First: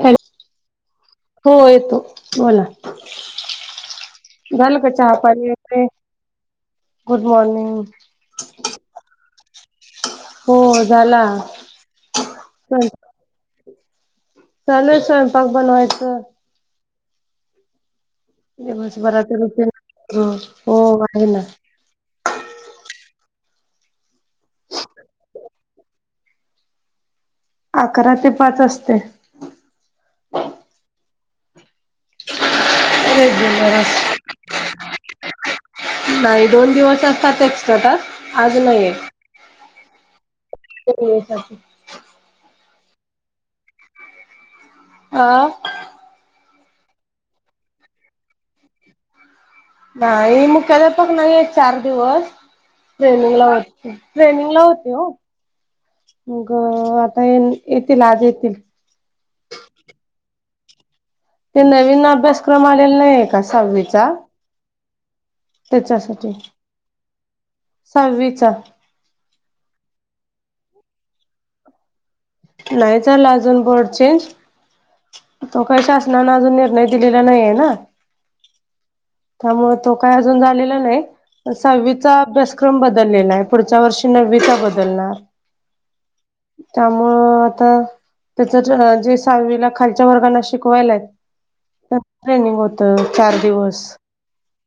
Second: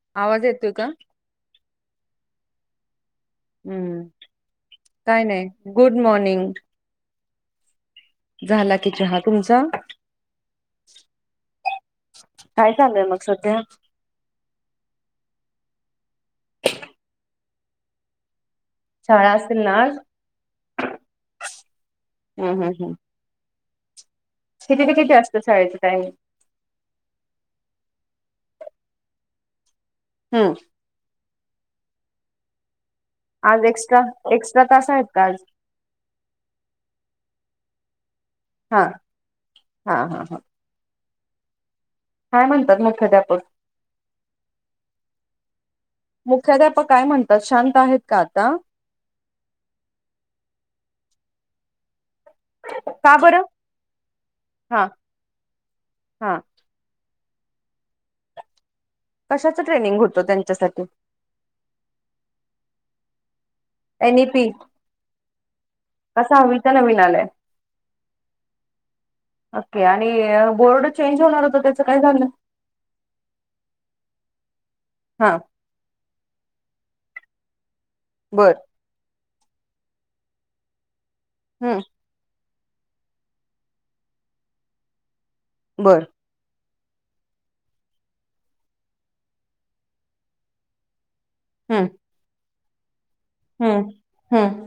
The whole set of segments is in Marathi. हॅलो आवाज येतोय का हो येतो बोला. हम्म घल का चहा काय नाही पे. Good morning. Good morning. झाला ति च ह तुमचा. हो झाला. काय चालूय मग सध्या. चा नाही सयं पक बनवायचं. ह [inaudible] दिवस शाळा मराठ असेल रते ना आज? हो आहे ना. हम हम हम किती प किती असतं शाळेचचा टाइम. अकरा ते पाच असते. हम आज रेग्युलर एक्स्ट्रा एक्स्ट्रा तास आहेत का आज. नाही दोन दिवस असतात एक्स्ट्रा तास आज हा नाहीय. हा हा हा. [unintelligible] काय म्हणतात मुख्याध्यापक. आ. मुख्याध्यापक काय म्हणतात शांत आहेत का आता. नाही मुख्याद्यापक नाहीय चार दिवस. का ट्रेनिंग बरं? ला ट्रेनिंग ला हा होते ओ. हा. अ आता येतील आज येतील. कशाच ट्रेनिंग होतो त्यांच्यासाठी. ते नवीन अभ्यासक्रम आलेला नाहीये का? सहावी एन व्ही पी, का? त्याच्यासाठी सहावीचा नवीन आलाय. सहावीचा ओके, आणि बोर्ड चेंज होणार होत, त्या काय झाल ना नाही चला अजून बड चेंज हा तो काही शासनाने अजून निर्णय दिलेला नाहीये ना. बरं. त्यामुळे, तो काय अजून झालेला नाही, पण हम्म साहवी चा अभ्यासक्रम बदललेला आहे, पुढच्या वर्षी नव्वीचा बदलणार. बरं. त्यामुळं आता [unintelligible] जे सहावीला खालच्या वर्गाना शिकवायलाय, हम्म. त्याच ट्रेनिंग होत, चार हम्म दिवस. हम्म,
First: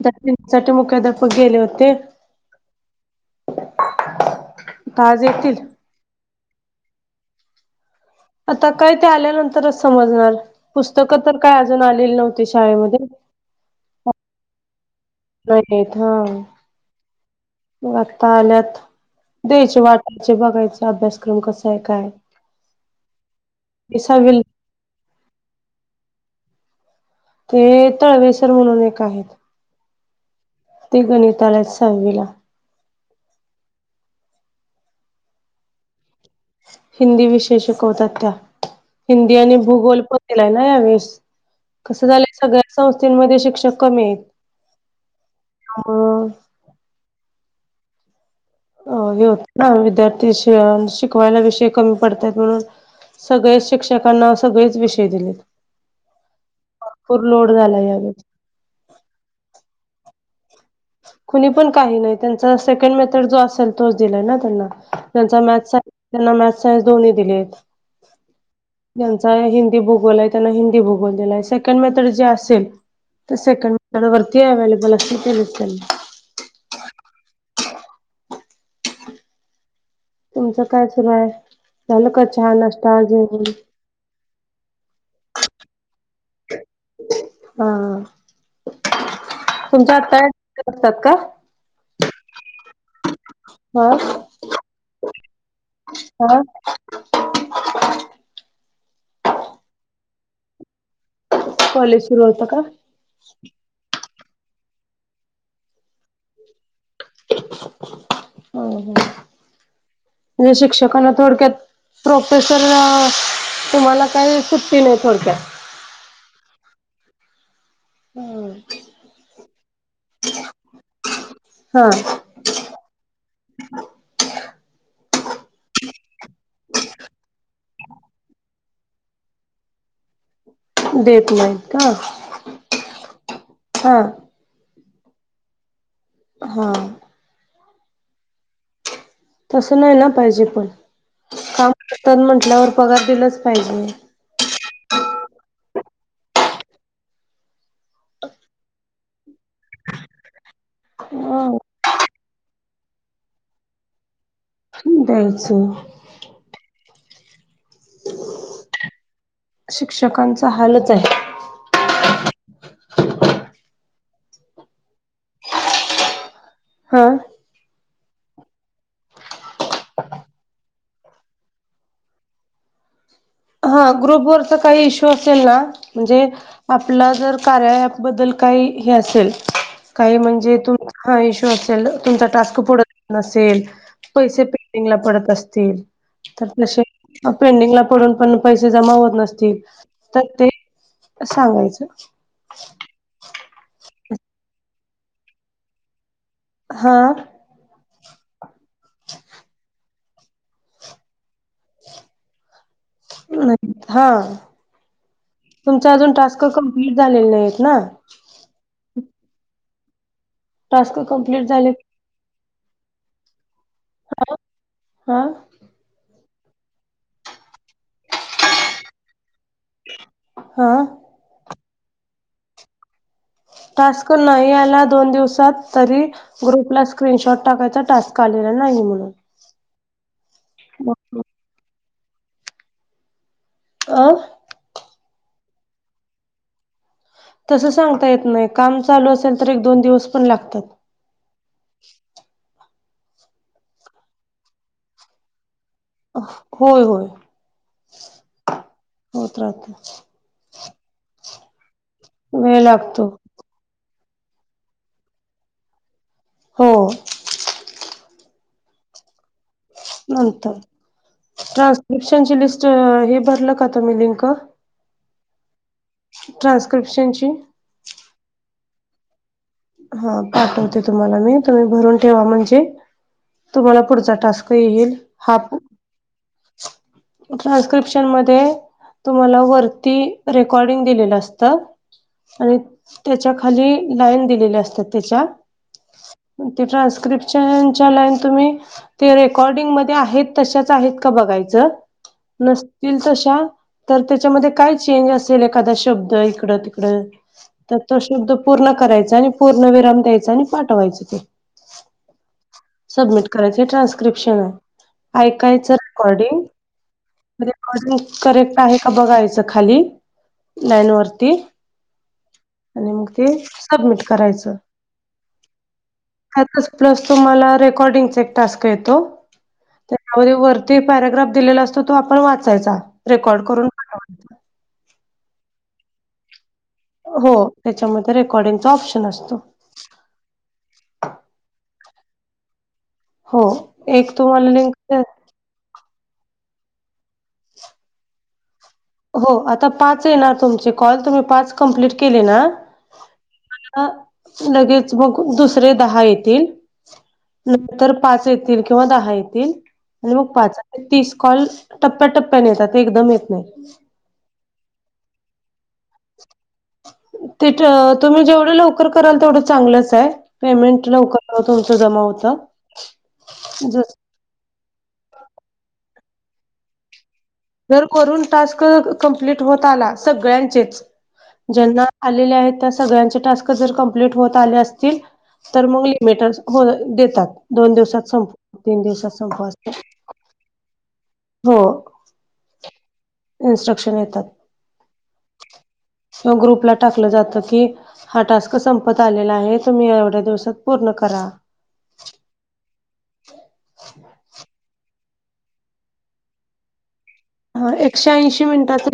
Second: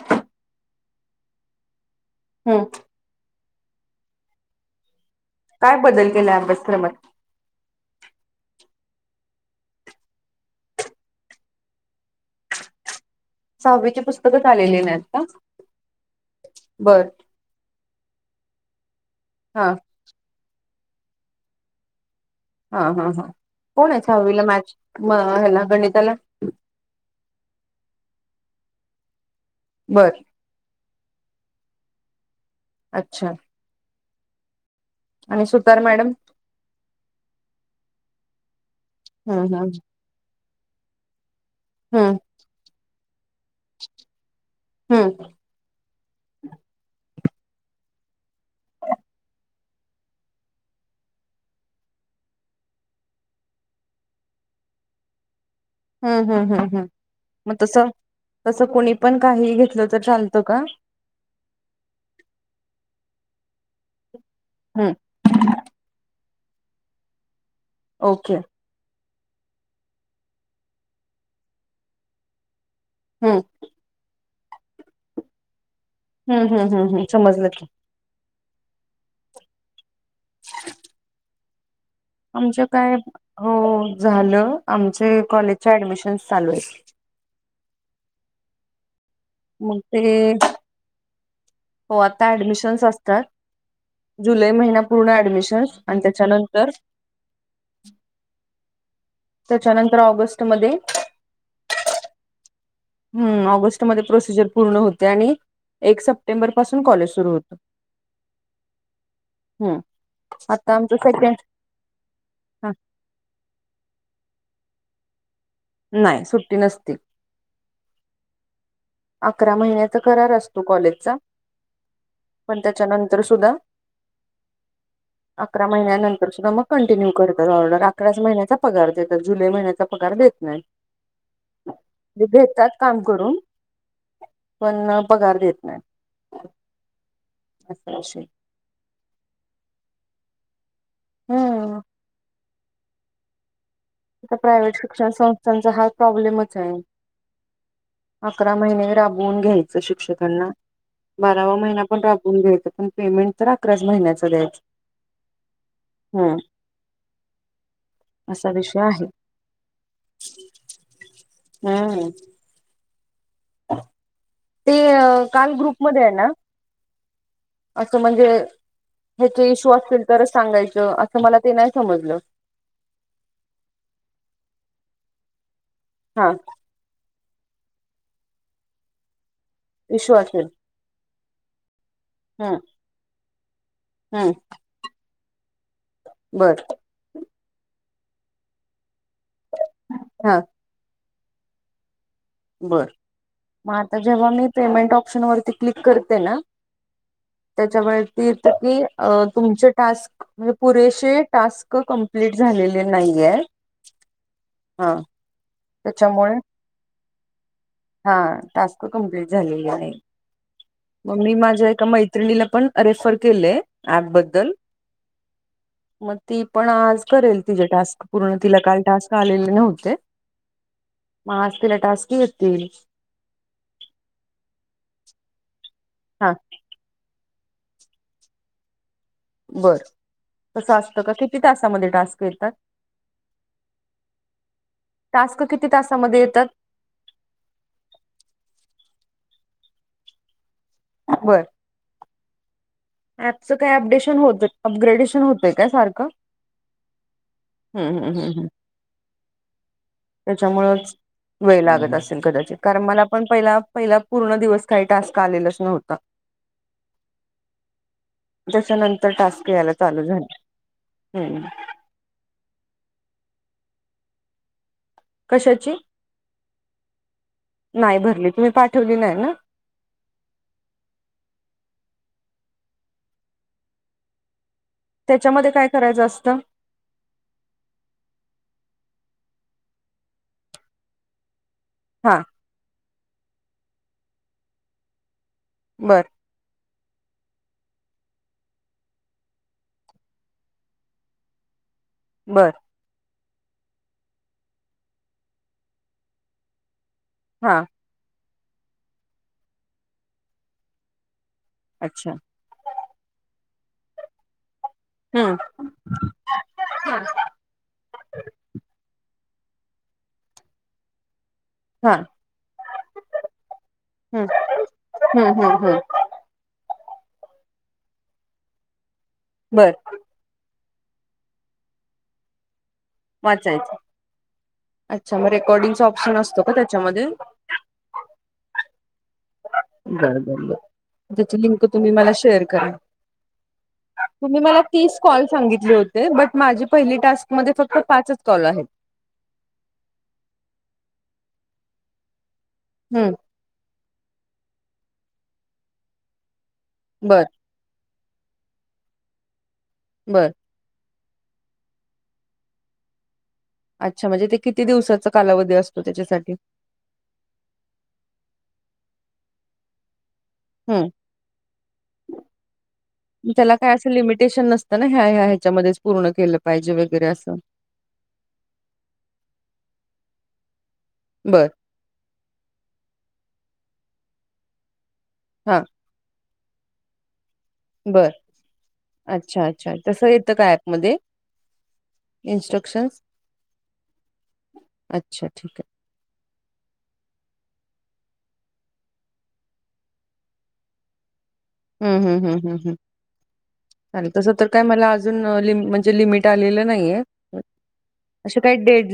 [unintelligible] मुख्याध्यापक गेले होते. हम्म. आज येतील. काय बदल केलाय, अभ्यासक्रमात. आता काय ते आल्यानंतरच समजणार, पुस्तकं तर काय अजून आलेली नव्हती शाळेमध्ये. सहावीचे पुस्तकच आलेले नाहीत. नहीत हा. बरं. मग आता आल्यात, हा द्यायचे वाटायचे, बघायच अभ्यासक्रम कसाय, काय? हा हा ह, ते कोणे सहावी सहावीला मॅच, हे ला गणिताला. ते तळवेसर म्हणून एक आहे. बरं. ते गणितला येत सहावीला. अच्छा. आणि सुतार मॅडम. हिंदी विषय शिकवतात त्या, हिंदी हम्म आणि हम्म भूगोल पण केलाय ना यावेेळेस, कसं हम्म झालं सगळ्याच संस्थेनमध्ये शिक्षक कमीयेत. हम्म. [unintelligible] अ हे होत ना, विद्यार्थी श शिकवायला विषय कमी पडतात म्हणून, सगळेच शिक्षकांना, सगळेच विषय दिलेत. हम्म हम्म हम्म हम्म, भरपूर लोड म तस, झाला यावेळी तस कुणी पण, काहीही घेतलं तर चालतं का? कुणी पण काही नाही, त्यांचा सेकंड मेथड जो असेल, तोच दिलाय ना त्यांना. हम्म ज्याचा मॅथ आहे, त्यांना मॅथ सायनस दोन्ही दिलेत. ओके. ज्याचा हिंदी भूगोलय, त्यांना हिंदी भूगोल दिलाय, सेकंड मेथड जी असेल त हम्म सेकंड मेथड वरती अव्हेलेबल असते, दिलेत [unintelligible] त्याना. हम्म! हम्म, हम्म हम्म समजल की. तुमचं काय सुरू आहे? झालं का चहा, आमच्या काय नाश्ता, हो जेवण. झालं, आमचे कॉलेजच्या ऍडमिशन्स चालूयेत. हा. मग तुमच्या ते, आत्या हे, असतात का होआता ऍडमिशनस अस हा जुलैई महिना पूर्ण ऍडमिशन, आणि हा त्याच्यानंतर त्याच्यानंतर, ऑगस्टमध्ये कॉलेज सुरू होत का? हम्म ऑगस्टमध्ये प्रोसिजर पूर्ण होते आणि एक सप्टेंबर पासून कॉलेज सुरू होत. ह ह हम्म आता आमच सेकेड प्रोफेशर तुम्हाला काही सुट्टी नाही थोडक्यात. नाही सुट्टी नसती. हम्म. अकरा महिन्याचा करार असतो, कॉलेजचा. हा पण, त्याच्यानंतर सुद्धा अकरा महिन्यानंतर सुद्धा मग कंटिन्यू करतात ऑर्डर, अकराच महिन्याचा पगार देतात, जुलै महिन्याचा पगार देत नाहीत. देत नाहीत काम करून का? ह. पण पगार देत नाही. हा. [inaudible] तसं नाही ना पाहिजे पण काम हम्म. करतात म्हटल्यावर पगार दिलाच पाहिजे. आता प्रायव्हेट शिक्षण संस्थांचा हा प्रॉब्लेमच आहे. अकरा महिने राबवून घ्यायचं शिक्षकांना बारावा महिना पण राबून घ्यायचा पण पेमेंट तर अकराच महिन्याच द्यायचं. द्यायचं. हम्म असा विषय आहे. शिक्षकांचा हालच आहे. हम्म. ते काल ग्रुप मध्ये आहे ना हा. असं म्हणजे ह्याचे इश्यू असतील तरच सांगायचं असं मला ते नाही समजलं. हा ग्रुप वरच काही इश्यू असेल ना म्हणजे हा आपला जर कार्या अँप बद्दल काही हे असेल इश्यू काही असेल म्हणजे तू हा इश्यू असेल तुमचा हम्म टास्क पुढत नसेल, हम्म पैसे पेंडिंगला पडत असतील तर बर तसे पेंडिंगला पडून पण पैसे जमा होत नसतील तर हा ते सांगायचं. बर मग आता जेव्हा मी पेमेंट ऑप्शन वरती क्लिक करते ना हा. त्याच्या वरती की अ तुमचे टास्क म्हणजे पुरेशे टास्क कमप्लीट झालेले नाही ये नाही हा हा. तुमचा अजून त्याच्यामुळे टास्क कम्प्लीट झालेले नाहीत ना. हा टास्क कंप्लिट झालीली नाही टास्क मी कंप्लीट माझ्या झाले एका मैत्रिला पण रेफर केले ऍपबद्दल हा मग ती पण आज करेल तिचेे टास्क पूर्ण तिला काल टास्क आलेले नव्हते हा. मगं आज तिला टास्क येतील. टास्क नाही आला दोन दिवसात तरी हा ग्रुपला स्क्रीनशॉट टाकायचा टास्क आलेला नाही म्हणून. बर तसं असतं का किती तासामध्ये टास्क येतात. अ. टास्क किती तासामध्ये येतात. तसं सांगता येत नाही काम चालू असेल तर एक दोन दिवस पण लागतात. बरं. ऍपचं काय अपडेशन होत अपग्रेडेशन होतय काय सारखं होय होय होत राहत त्याच्यामुळेंच वेळ लागत असेल कदाचित वेळ कारण मला लागतो पण पहिला पहिला पूर्ण दिवस काही टास्क आलेलाच नव्हता हो. त्याच्यानंतर टास्क यायला चालू झाले हं. ट्रान्स्क्रिपशन ची लिस्ट हे भरलं का तुम्ही लिंक? कशाची? ट्रान्स्क्रिप्शनची नाही भरली तुम्ही पाठवली नाही ना. हा पाठवते तुम्हाला मी तुम्ही भरून ठेवा म्हणजे तुम्हाला पुढचा टास्क येईल. हा त्याच्यामध्ये काय करायचं असतं. ट्रान्स्क्रिप्शन मध्ये तुम्हाला वरती रेकॉर्डिंग दिलेलं असतं हा आणि त्याच्या खाली लाईन दिलेल्या असतात त्याच्या बरं. तीच्या न्स्क्रिप्शनच्या लाईन तुम्ही ते रेकॉर्डिंगमध्ये आहेत तशाच आहेत का बघायचं बर नसतील तशा तर त्याच्यामध्ये काय चेंज असेल एखादा शब्द इकडं तिकडं हा तर तो शब्द पूर्ण करायचा आणि पूर्णविराम द्यायचा आणि पाठवायच ते अच्छा. सबमिट करायच ट्रान्स्क्रिप्शन आहे. हम्म ऐकायचं रेकॉर्डिंग म्हणजे आधी करेक्ट आहे का बघायचं खाली लाईन वरती हा आणि मग ते सबमिट हम्म करायचं हम्म हम्म हम्म अटकच प्लस तुम्हाला रेकॉर्डिंगचा एक टास्क येतो बरं. त्या आय वरती एक पॅराग्राफ दिलेला असतो तो आपण वाचायचा रेकॉर्ड करून वाचायचा. पाठवायचा. अच्छा मग रेकॉर्डिंगचा ऑप्शन असतो का त्याच्यामध्ये हो, त्याच्यामध्ये रेकॉर्डिंग चा ऑप्शन असतो. बर बर बर त्याची लिंक तुम्ही मला शेअर करा हो एक तुम्ही तुम्हाला मला लिंक तीस द्या कॉल सांगितले हो ते बट माझी पहिली टास्क मध्ये फक्त पाचच कॉल आहेत हो, आता पाच आहे ना तुमचे कॉल तुम्ही पाच कम्प्लीट केले ना हम्म. म लगेच [unintelligible] दुसरे दहा येतील बरं. नंतर पाच येतील किंवा दहा येतील आणि बर मग पाच तीस कॉल टप्प्याटप्प्याने येतात एकदम येत नाही अच्छा म्हणजे ते किती दिवसाचा कालावधी असतो त्याच्यासाठी? ते काय तुम्ही जेवढं लवकर कराल तेवढं चांगलंच आहे हम्म पेमेंट लवकर तुमच जमा होत, जे टेन्शन नसत ना ह्या ह्या ह्याच्यामध्ये पूर्ण केलं पाहिजे वगैरे असं जर करून टास्क कंप्लीट होत आला सगळ्यांचेच बरं. पंधरा आलेल्या आहेत त्या सगळ्यांचे टास्क जर कंप्लीट होत आले असतील हा तर म मी [unintelligible] हो देतात दोन दिवसात संप तीन दिवसात संपवा अस असं येतं का ऍपमध्ये हो इन्स्ट्रक्शन्स इ्स्ट्रक्शन येतात अच्छा ठीक आहे किंवा ग्रुपला टाकलं जातं की हा टास्क संपत आलेला आहे तुम्ही एवढ्या दिवसात पूर्ण करा हम् हम् हम्म हम् हम चालेल तस तर काय मला अजून ल म्हणजे लिमिट आलेलं नाहीय ह एकशे ऐंशी मिनटात.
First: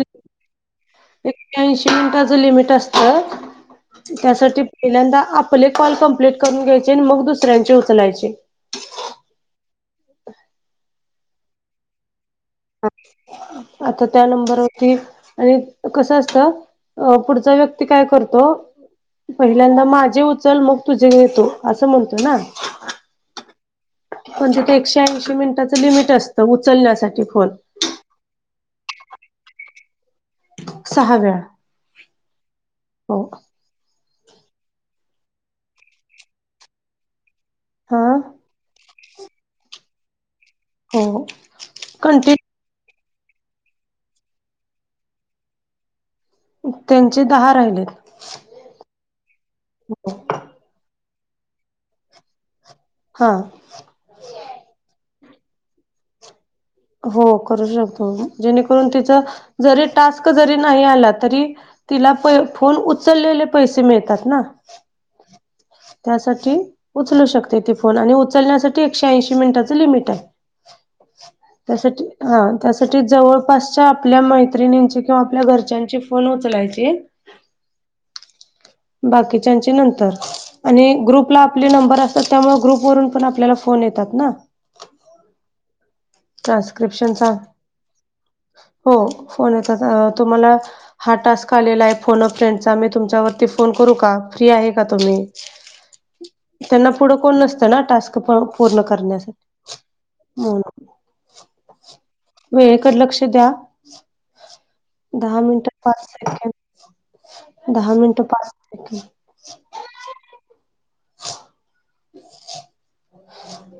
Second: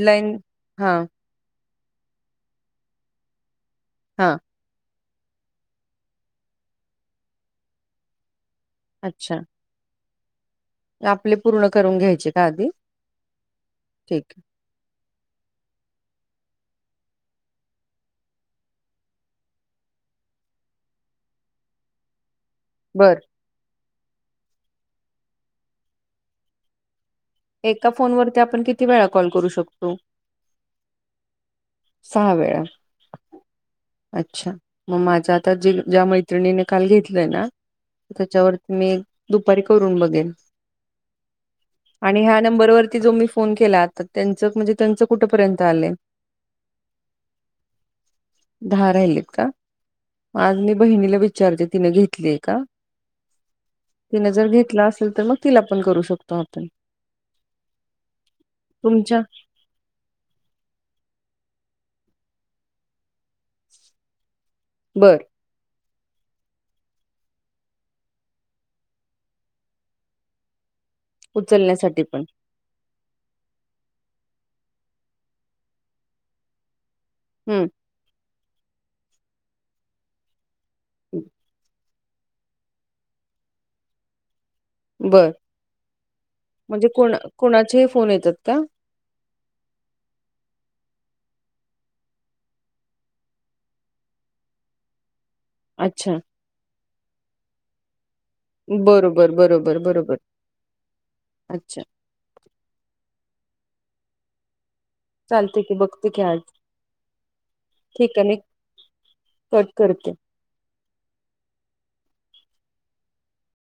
हां, एक्याऐंशी मिनिटाचं लिमिट असत हां. त्यासाठी. पहिल्यांदा आपले कॉल कमप्लीट करून घ्यायचे आणि मग दुसऱ्यांचे उचलायचे. अच्छा. आपले पूर्ण करून घ्यायचे का आधी? आता ठीक त्या आहे. नंबरवरती आणि कसं असतं पुढचा व्यक्ती काय करतो पहिल्यांदा माझे उचल मग तुझे येतो असं म्हणतो ना बरं म्हणजे ते एकशे ऐंशी मिनिटाचं लिमिट असतं उचलण्यासाठी फोन एका फोन वरती आपण किती वेळा कॉल करू शकतो सहा वेळा सहा वेळा- हो अच्छा मग माझ आता जे ज्या मैत्रिणीने काल घेतलंय ना हा त्याच्यावरती मी दुपारी करून बघेल हो आणि ह्या कंटिन्यू नंबरवररती जो मी फोन केला त्यांच म्हणजे त्यांचं कुठपर्यंत आलंय त्यांचे दहा राहिलेत दहा राहिलेत का आज मी बहिणीला विचारते तिनं घेतलीय का हा तिने जर घेतला असेल तर मग तिला पण करू शकतो आपण हो करू शकतो जेणेकरून तिच तुमच्या जरी टास्क जरी नाही आला तरी तिला प फोन उचललेले पैसे मिळतात ना बरं त्यासाठी उचलू शकते ते फोन आणि उचलण्यासाठी एकशे ऐंशी मिनिटाचं लिमिट आहे त्यासाठी उचलण्यासाठी पण हा त्यासाठी जवळपासच्या आपल्या मैत्रिणींची किंवा आपल्या घरच्यांची फोन उचलायची हम्म बाकीच्या नंतर आणि ग्रुपला आपले नंबर अस तर त्यामुळे ग्रुपवरून पण आपल्याला फोन येतात ना बर म्हणजे कोणा ट्रान्स्क्रिप्शनचा कोणाचे फोन येतात का हो फोन येत तुम्हाला हा टास्क आलेला आहे फोन फ्रेंडचा मी तुमच्यावरती फोन करू का फ्री आहे का तुम्ही अच्छा त्यांना पुढं कोण नसतं ना टास्क पूर्ण बरोबर करण्यासाठी बरोबर बरोबर अच्छा वेळकड लक्ष द्या दहा चालते की मिनटं पाच बघते की आज सेकंड दहा ठीक मिनटं आहे मी पाच सकंड कट करते [unintelligible]